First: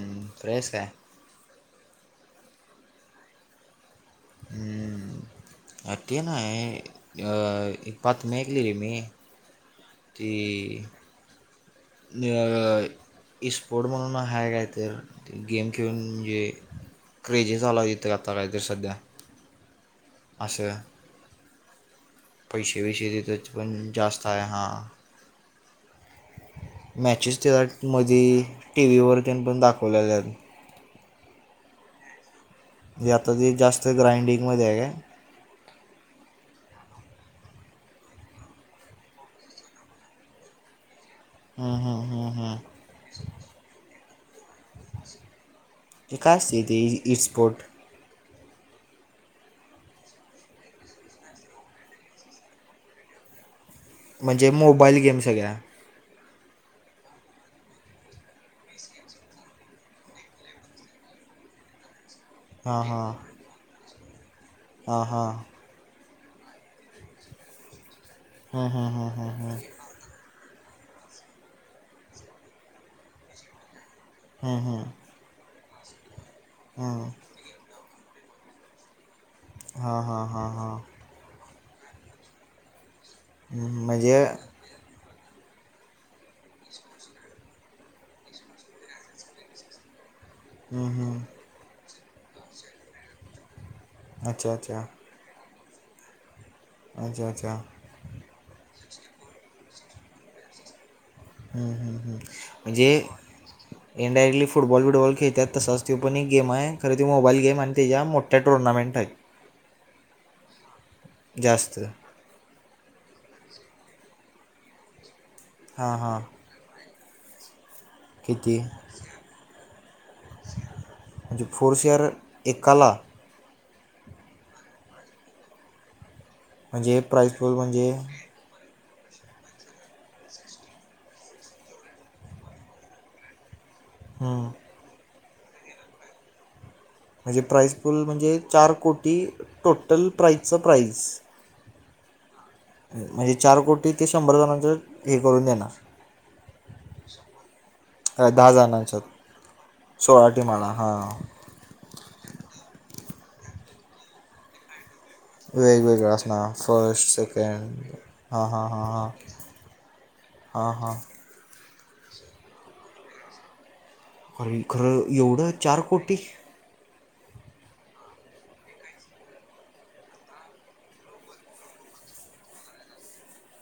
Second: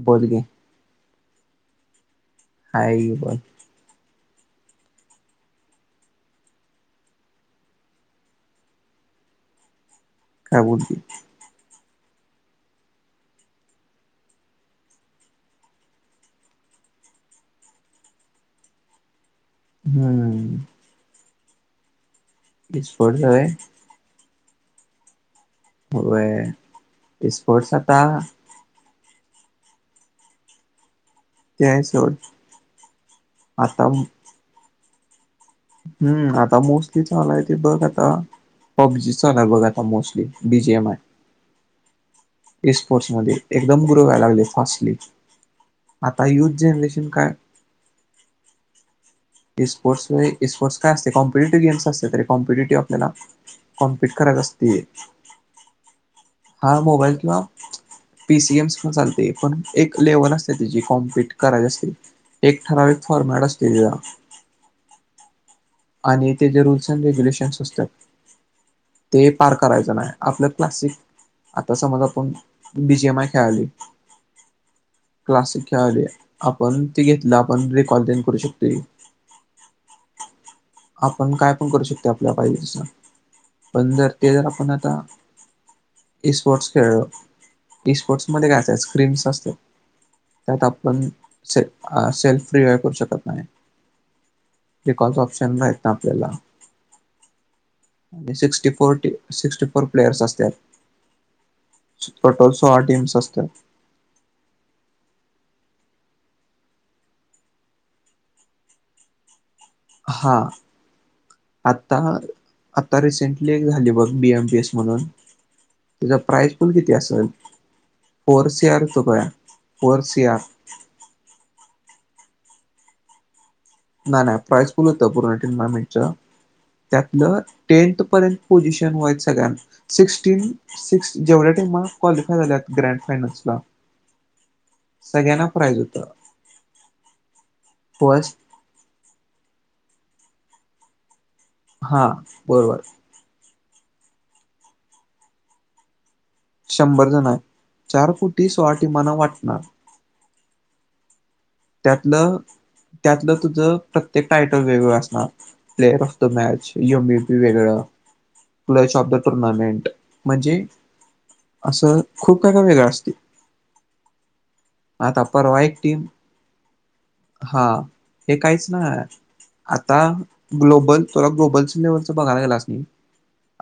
बोल की फ्रेश काय? हाय बा. हम्म [inaudible] अ ते नाय, अ पात मेकली र मी. ते काय बोलती [unintelligible] स्पोर्ट म्हणून हा काय तर गेम खेळून म्हणजे क्रेजी झाला इथातलात सध्या हम्म. असं पैसे स्पोर्ट्स होय वसेतीतच पण जास्त आहे हा होय मॅचेस त्या स्पोर्ट्स आता मध टीव्हीवरती पण दाखवल्या ज ते आहे सोड आता ते जास्त ग्रांडिंग मध्ये आहे त हम्म आता मोस्टली चालाय ते बघ आता पबजीचा ना बघ आता mostly B G M I हा हा हा. हे स्पोर्ट्समध्येध्ये एकदम ग्रो व्हायला लागले फास्टली ते आता काय युथ असते ते जनरेशन ई काय स्पोर्ट स्पोर्ट्स स्पोर्ट्सयते कॉम्पटिव्ह गम्स अस तरीॉ्पिटेटिव आपल्याला कॉम्पिट करात म्हणजे असते मोबाईल गेम सगळ्या हा मोबाईल किंवा पी सी एमस चालते पण एक लेवल असते तिची कॉम्पिट करायची असते एक हां ठराविक हां फॉर्मॅट असते तिचा हा हा आणि ते जे रूल्स अँड रेग्युलेशन्स असतात हा हा ह. ते पार करायचं नाही आपलं क्लासिक आता समज आपण बीजीएम आय खेळाली. हम् हम् क्लासिक खेळाले आपण ते घेतलं आपण र कॉलज करू शकते. हा हा हा हा. आपण काय पण करू शकते आपल्या पाहिजे तस हम्म पण जर म्हणजे ते जर हम्म आपण आता स्पोर्ट्स खेळलो स्पोर्ट्स मध्ये गाचायच. स्क्रीन्स असते त्यात आपण हम्म से सेल्फ फ्री वय करू शकतो. अच्छा अच्छा. ऑप्शन मा ना आपल्याला अच्छा अच्छा. आणि sixty four sixty four players असतात. हम्म हम्म टटोल सोळा ट इम्स असत. इनडायरेटली फुटबॉल बिबॉल खेळतात तसाच तो पण एक गेम आहे खरे त मोबाईल गेम आणि त्या्या मोठ्या टुर्नामेंट आहेत. हा जास्त आता आता रिसेंटली एक झाली बघ बी एम बी एस म्हणून हां त्याचा हां प्राईज. स्कूल किती अस असल फोर किती सी आर तू ग फोर सी आर म्हणजे फोरसिअर एक कला नाही नाही प्राईजफुल होत पूर्ण टुर्नामेंटच म्हणजे प्राईज त्यातलं पूल म्हणजे टेनथ पर्यंत पझिशन व सगळ्या सिक्टीन. सिक्स् जेवढ्या टेमला क्वालिफाय झाल्यात ग्रँड फायनल्स ला हम. सगळ्यांना प्राज होतं. म्हणजे प्राईस फुल म्हणजे फर्स्ट चार कोटी टोटल प्राइजच प्राईज हा बरोबर म्हणजे चार कोटी ते शंभर जणांच हे करून देणार शंभर जण आहे चार फुटी सोहाटी मना वाटणार. सोळाटी मळा हा. त्यातलं त्यातलं तुझं प्रत्येक टायटम वेगवेगळं असत. वेगवेगळं असणार फर्स्ट वेगळं सेकेंड हा हा हा क्लच हा ऑफ द टुर्नामेंट म्हणजे हां हां असं खूप काय काय वेगळं असते खर खरं आता एवढं परवा एक चार टीम कोटी हा हे काहीच ना आता ग्लोबल तला ग्लोबल लेवलच बघायला गेलास नाही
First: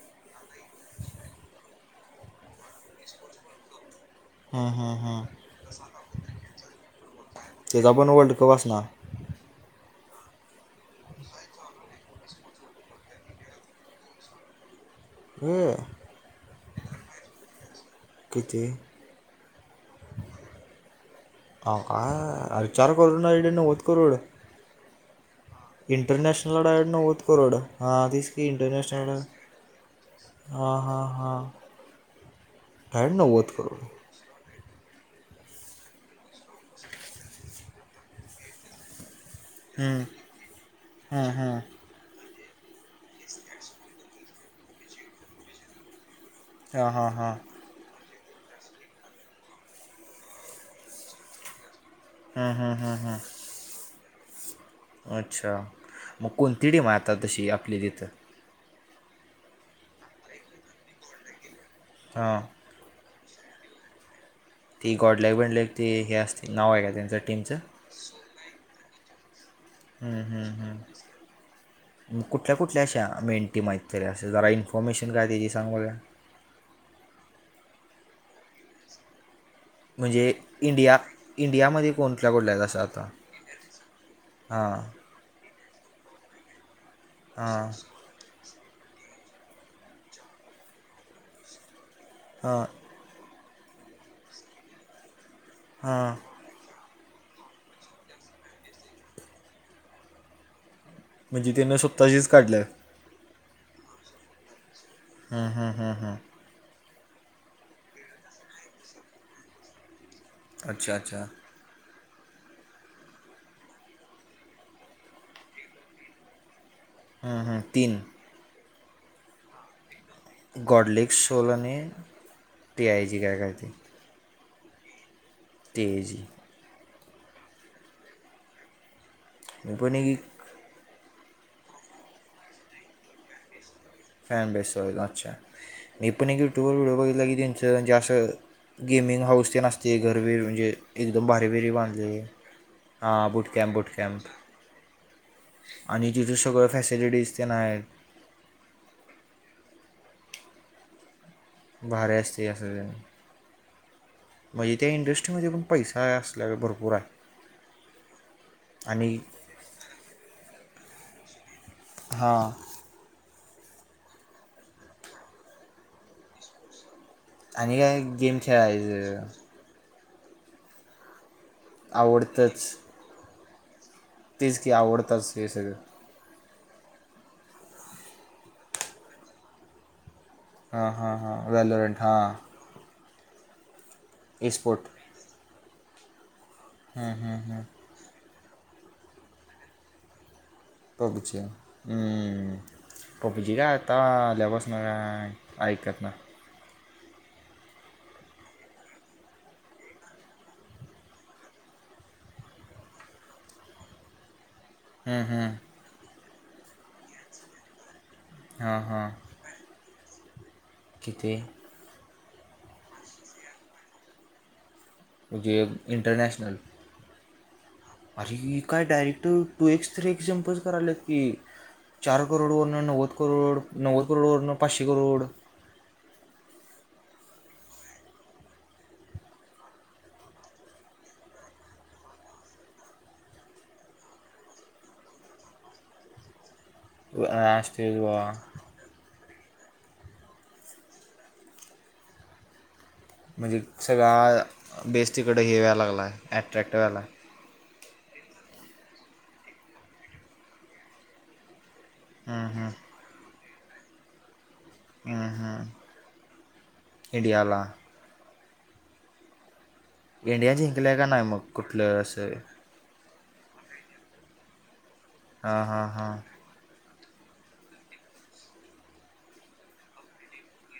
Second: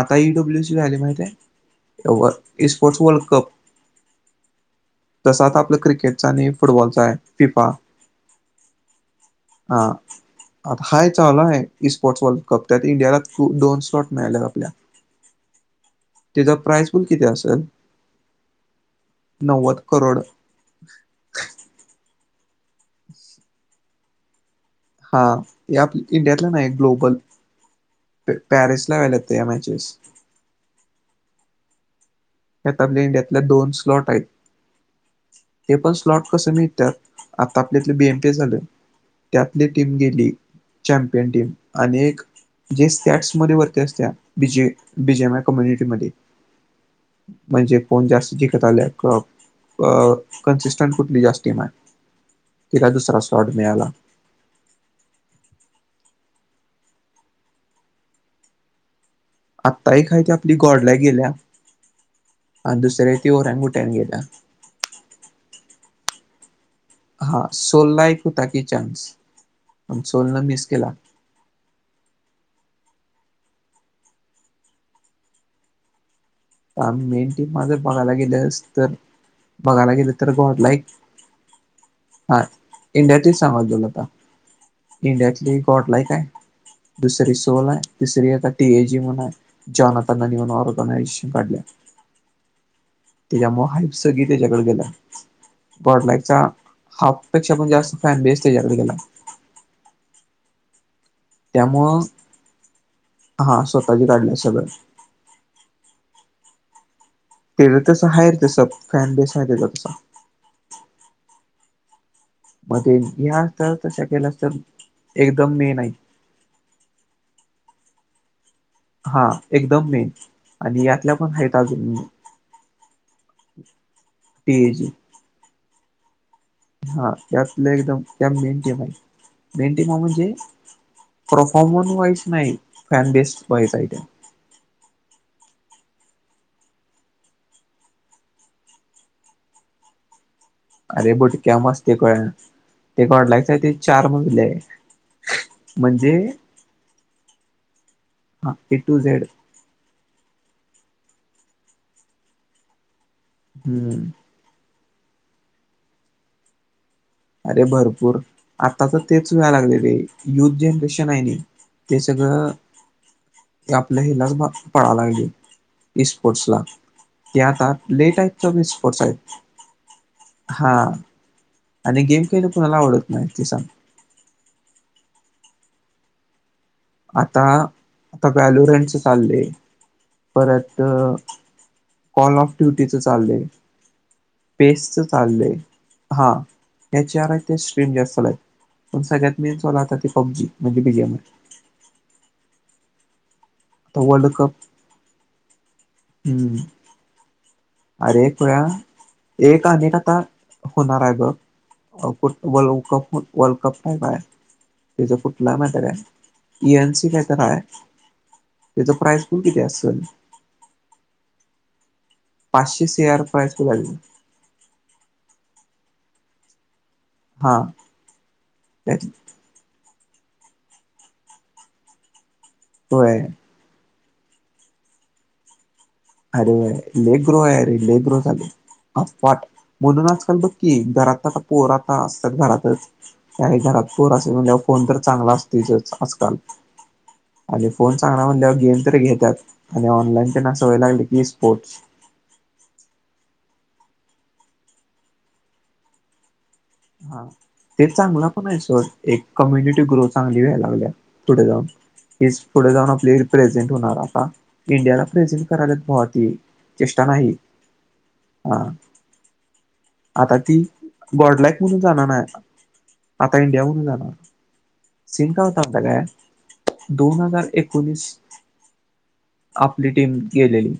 आता ईडब्ल्यू सी झाली माहिती आहे स्पोर्ट्स वर्ल्ड कप हा हा तसाच आपला क्रिकेटचा आणि फुटबॉलचा आहे पिपाा त्याचा पण वर्ल्ड कप असणार हा आता हाय चालु आहे स्पोर्टस वल् कप्त्यात इंडियाला दोन शॉट मिळालेत आपल्या ए, त्याचा प्राइस पण किती असतात किती नव्वद करोड [inaudible] हा या इंडियातला इंटरनेशनल नाही आडाड ग्लोबल नवत करोड हा तीसकी पॅरिसला इंटरनेशनल व्हायला आ या मॅचेस हा हा हा यात आपल्या इंडियातल्या दोन करोड स्लॉट आहेत हे पण स्लॉट कसे मिळतात आता आपल्यातले बीएमटे झाले त्यातली टीम हं, गेली चॅम्पियन हं, टीम हं. आणि एक जे त्याट्समध्ये वरते असत्या B J B J M I कम्युनिटीमध्ये हा हा हा म्हणजे फोन जास्त जिखत आले कन्सिस्टंट कुठली जास् टम आहे हां हां हां हां [inaudible] अच्छा मग कोणती टीम आता तशी आपली तिथं आत्ता एक खायती आपली गोडल्या गेल्या हां आणि दुसऱ्या त ओऱ्यान गुट्याने गेल्या ती गोडलेक बिणले ती हे असतीते नावयते हा सोल ला एक होता की चान्स पण हम्म, सोल न हम्म, मिस केला हम्म. कुठल्या कुठल्या अशा मेंटी माहीत तरी असे जरा इन्फॉर्मेशन काय त्याची सांग बघा [inaudible] बघायला गेले म्हणजे तर गोला एक इंडिया इंडियामध्ये कोणत्या हा इंडियाच सांग गला आता हा इंडियातली गॉड लाईक आहे दुसरी सोल हां आहे तिसरी आता टी ए जी म्हण जनताना म्हण ऑर्गनायझेशन काढल्या हा त्याच्यामुळे हाईप सगी त्याच्याकडे गेलं हां बर्डलाईकचा हाफपेक्षा पण जास्त फॅन बेस्टतेच्यात त्याला म्हणजे त्यानं त्यामुळं स्वताशीच काढल्या हा स्वतःचे काढले सगळं हा हा हा हा तेच तसं आहे र तस फॅन बेस नाही त्याच तसं अच्छा अच्छा मध्ये ह असत तशा केलं असत एकदम मे नाही हा हां तीन हा एकदम मेन आणि गॉडलिक यातल्या पण सोल आहेत आणि अजून टी आय जी काय करते. पी ज तेजी हा त्यातलं एकदम त्या मेन टीम आहे मी मेन पण टीमा एक म्हणजे परफॉर्मन वाईज नाही fan best Wai [inaudible] gaming house ते नसते घरवेर म्हणजे अरे एकदम भारी बुटक्या बरी मस्त बांधली कळना ते हा गॉड लाईक ते बुटकॅम्प चार बुटकॅम्प मजले आहे आणि म्हणजे तिथे सगळं फॅसिलिटीज ते नाही आहेत. हा ए टू झेड भार असते अस असन हम्म म्हणजे त्या इंडस्ट्रीमध्ये पण पैसा असल्यावर भरपूर आहे अरे भरपूर आता तर आणि तेच वेळा लागले र युथ जनरेशन आहे नि ते हां सगळं आपल्या हिला पळाला लागेल स्पोर्टस ला, ते आता आणि काय लेट आहेत गेम त मी स्पोटस खेळायचं आहेत हा, आणि गेम खेळलं कोुणाला आवडत नाही ते सांग. तीच की आवडताच ये सो आता आता व्हॅलुरेंच चाललेय. परत हां हां हां व्हॅलोरंट हां कॉल ऑफ ट्युटीच चाललंय एस्पोर्ट पेसच चाललंय हा याचे आर आहे ते स्ट्रीम जास्त चल आहेत पण सगळ्यात मेन आता ते पबजी म्हणजे बीजीएम आय. पबजी काय आता आल्यापासन ऐकत ना हम् अरे पया एक अनेक आता होणार आहे बघ ुठ वप वर्ल्ड कप काय तिचा हम्म कुठला हम्म मटर आहे इएन सी काहीतरी हाय. हां हां कितीे पाचशे शेअर प्राइस क लाली म्हजे इंटरनेॅशनल हा अरे काय त्यात डायरेक्ट टू एक्स ्री एक्झाम्पल्स करालात की चार करोड वन नव्वद होय करोड नव्द करोडवरर पाचशे करोड अरे लेग्रो आहे अरे ले ग्रो चालू अफवाट म्हणून आजकाल बघकी घरात का पोर आता असतात घरातच त्याही घरात कोर असेल म्हणजे फोन तर चांगला असतील आजकाल अं, आणि असते फोन बा सांगण्या म्ह गेम तरी घेतात आणि ऑनलाईन प अस वय लागले की स्पोर्ट्स म्हणजे सगळ्या बेस् तिकड हे वयला लागला अट्रॅक्ट व्हायला. ते चांगला पण आहे स एक कम्युनिटी ग्रो चांगली व लागल्या पुढे जाऊन हीच पुढे जाऊन आपली रिप्रेझेंट होणार आता इंडियाला प्रेझेंट करायला चेष्टा नाही इंडियाला ह आता इंडिया ती जिंकल्या का नाही मग बॉर्डलॅक म्हणून कुठलं जाणार असं आता इंडिया म्हणून जाणार सिन का हां होतावता हां काय हां दोन हजार एकोणीस आपली टीम गेलेली.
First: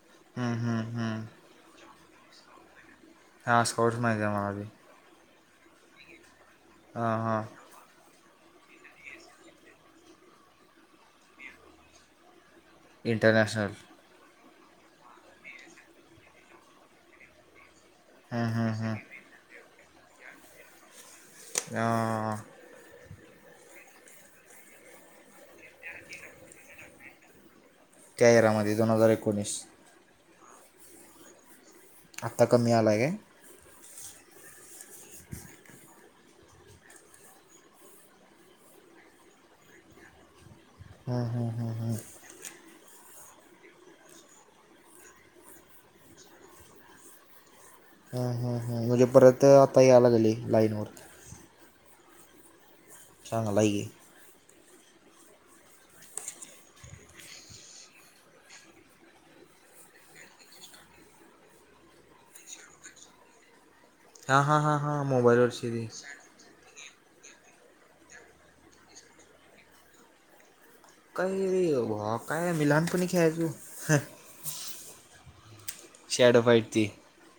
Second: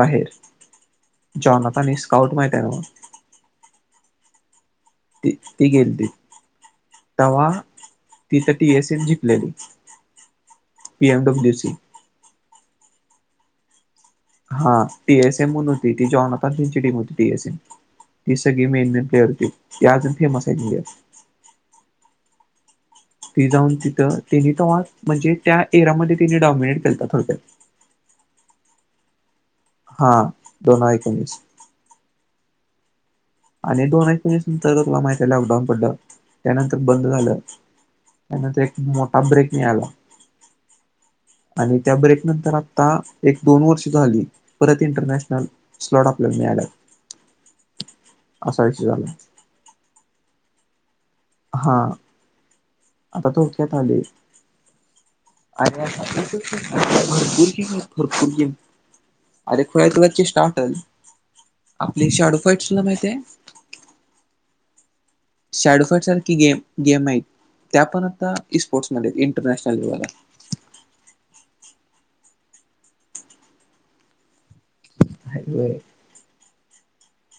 बाहेर हम्म हम्म हम्म जॉनकनी स्काउट माहिती आहे ना ह स्कोर्टस माहि का आहे मलाी त ती गेल त हां हां तेव्हा ति तर टी एस ए जिंकलेली पी एमडब्ल्यू सी इंटरनेॅशनल हा टी एस एमण होती ती जणत तची टीम होती टीएस एम ती सगळी मेनरिटी ती अजून फेमस आहेत इंडिया हा ती जाऊन तिथं त्यांनी ते्हा म्हणजे त्या एरमध्ये त्यांिने डॉमिनेट करतात थोडक्या त्या एरामध्ये दोन हजार एकोणीस हा दोन हजार एकोणीस. आत्ता कमी आला आहे का? आणि दोन अ पस नंतर तुला माहिती आहे लॉकडाऊन पडलं त्यानंतर बंद झालं त्यानंतर एक मोठा ब्रेक मिळाला हं, हं, हं, आणि त्या ब्रेक त्यानंतर आता एक दोन वर्ष झाली परत इंटरनॅशनल स्लॉट आपल्याला मिळाले हा हा हा म्हणजे झाला परत आता यायला गेली लाईन वर हा आता चांगला आहे धोक्यात की. आले अर भरपूर घ भरपूर घ अरे खुला आहे तुला क स्टाटल आपली शाडू फईट तुला माहिती आहे ह्या ह हा मोबाईल शॅडोफाईट सारखी गेम गेम आहेत त्या पण आता स्पोर्ट्समध्ये इंटरनॅशनल लेवलला काही ह काय मिलान क ख्याळायचू हर शॅडो फाईट ती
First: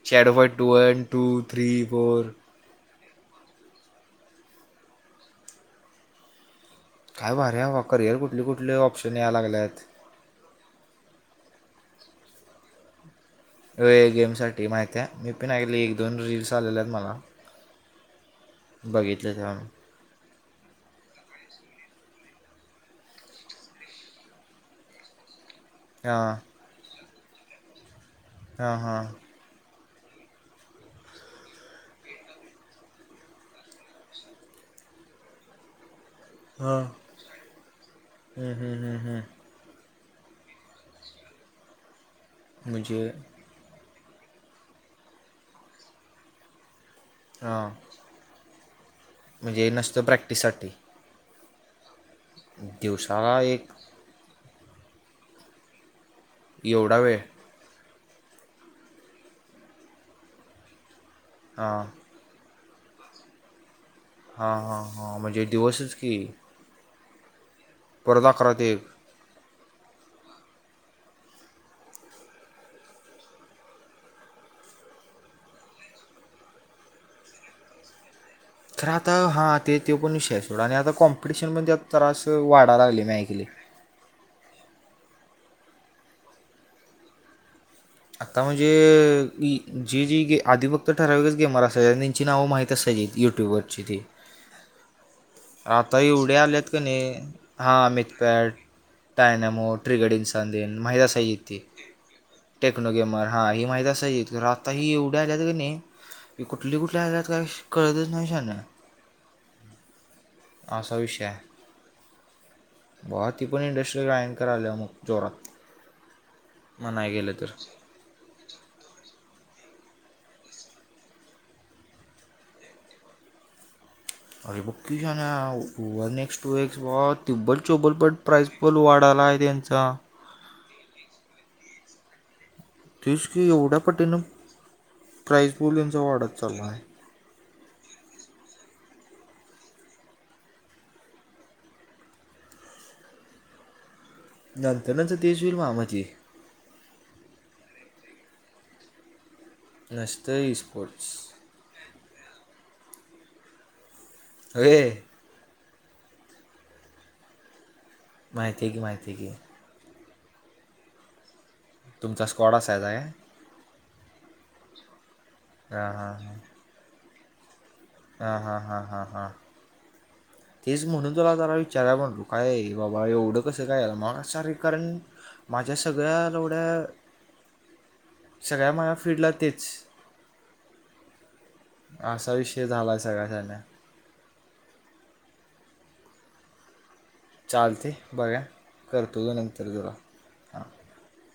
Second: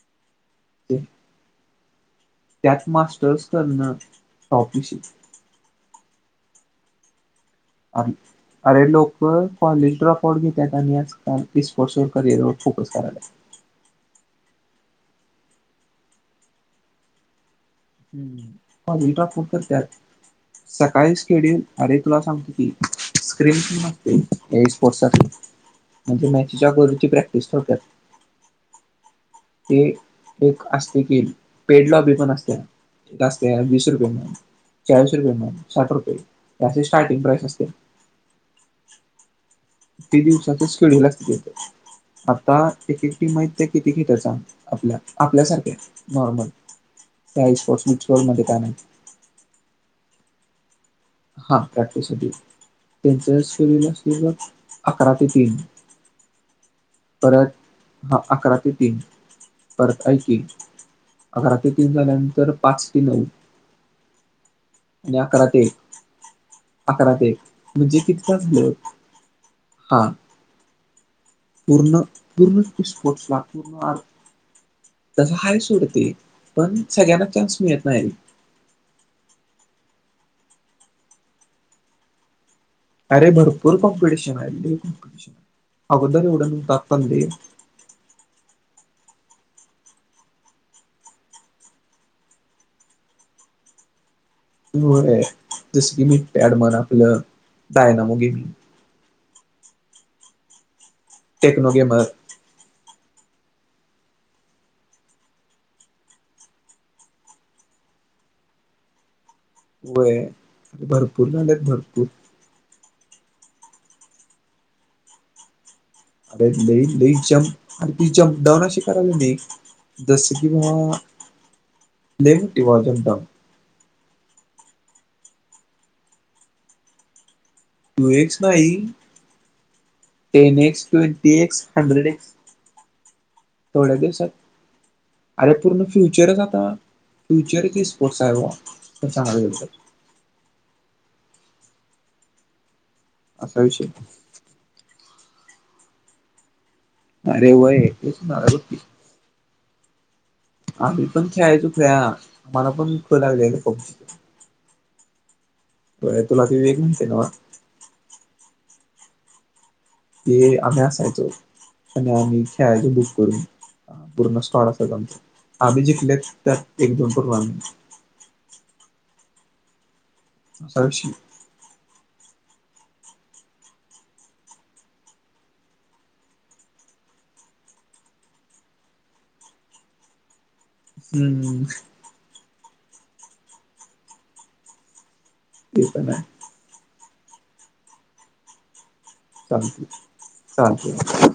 shadow fight two one two three four त्यात मास्टर्स करणं टॉपी श काय भारी आहे नव अर अरे लोक कॉलेज्रफ फॉड घेतात आणि याच स्पोर्ट्सवर करिअरवर फोकस कराला गेम साठी माहिती आहे मी पण आली एक दोन रीलल्स आलेले आहेत मला हम् पा बघितले टपूर तेव्हा मी करतेत सकाळीच खेळील अरे तुला सांगते की स्क्रीन असते स्पोर्ट म्हणजे हां मॅचच्या गरची प्रॅक्टिस थोडक्यात हां हां ते एक असते की पेडल बी पण असते एक असते वीस रुपयेण चाळीस रुपये म्ह साठ रुपये हा याचे स्टार्टिंग प्राइस असते हम्म हम् हम्म हम् त दिवसाच शेड्यूल अस तेत आता म्हणजे एक एकटी माहिती ते किती खेट आपल्या आपल्यासारखे नॉर्मल हई हां स्पोर्टस ब्सॉमध्येध्ये का आहे म्हणजे नसतं प्रॅक्टिससाठी हा प्रॅक्टिससाठी त्यांचं दिवसाला एक शरीर अस बग अकरा ते तीन एवढा वेळ तर हा अकरा ते तीन परत ऐ अकरा ते हां तीन झाल्यानंतर पाच ते नऊ हा हा हा आणि म्हणजे अकरा ते एक दिवसच की अकरा ते एक म्हणजे परत कतीका अकरा झा ते एक हा पण पण स्पोर्टस ला पर्ण तस हाय सोडते पण सगळ्यांना चान्स मिळत नाही तर आता हा ते तो पण शेय सोडा आणि आता कॉम्पिटिशन पण त्यात त्रास व वाढाला लागले मीकले र कॉंपिटेशन आहे इल् कॉपटेशन आहे उद्दे उडन तपंदली आत्ता म्हणजे ई जे जी गे आधी फक्त ठराविक गेमर अस आणि त्यांची नावं माहीत असायची. यूट्यूब वरची ते पिव्वर हे. आता एवढे आलेत का नाही हा डायनामो गेमिंग मितपॅठ टयनमो ट्रिगडन सांंदेन महिदा सयितती टेक्नो गेमर [unintelligible] टेक्नो गेमर हा ही माहित असायची तर आता हि एवढ्या आल्यात का नाही की कुठली कुठल्या आल्या काही कळतच नाही श वय असा विषय आहे बवा ती पण इंडस्ट्रीला अँकर आले मग जोरात अरे ल म्हणाय लच गेलं तर ती जंपडाऊन अशी करावी नाही जस की बाबा [unintelligible] लेवटी वाज दम [unintelligible] अरे पकीीूश ना नेक्स्ट टू एक्स बत [unintelligible] त्युब्बल चो्ल टू पट एक्स प्रास नाही पल वाढाला आहे त्यांचा [unintelligible] टेन एक्स ट्वेटी एक्स हंड्रेड एक्स [unintelligible] तेच की एवढ्या थोड्या पटीनं दिवसात प्राईस अरे पूल पूर्ण त्यांचा वाढत फ्युचरच आता. चालला आहे फ्युचर की स्पोर्ट्स आहे व तर चांगला होतात [unintelligible] असा विषय. नंतर नंतर तेच होईल मा माझ [unintelligible] अरे व्हय [unintelligible] नसत इस आम्ही पण खेळायचो ख आम्हाला पण ख लागलंय का पबजी [unintelligible] अ वे व्हय तुला ती वेग म्हणते ना, माहिती घे माहिती घे. हे आम्ही असायचो आणि तुमचा आम्ही स्कॉड असायचा खेळायच काय बुक करून. पूर्ण स्टॉळ असत आमच आम्ही हां जिंलेत त्यात एक दोन पूर्णम [unintelligible] हा हा हा हा हा. तेच असा विषय म्हणून तुला जरा विचारायला, म्हणलो काय बाबा एवढं कसं काय आ मग रे कारण माझ्या सगळ्या एवढ्या [unintelligible] सगळ्या माझ्या फीडला तेच. हम्म. असा विषय झालाय सगळ्या टन्या ते पण हाय. चालते बघा. करतू [unintelligible] थँक्यू चाक्यू [unintelligible]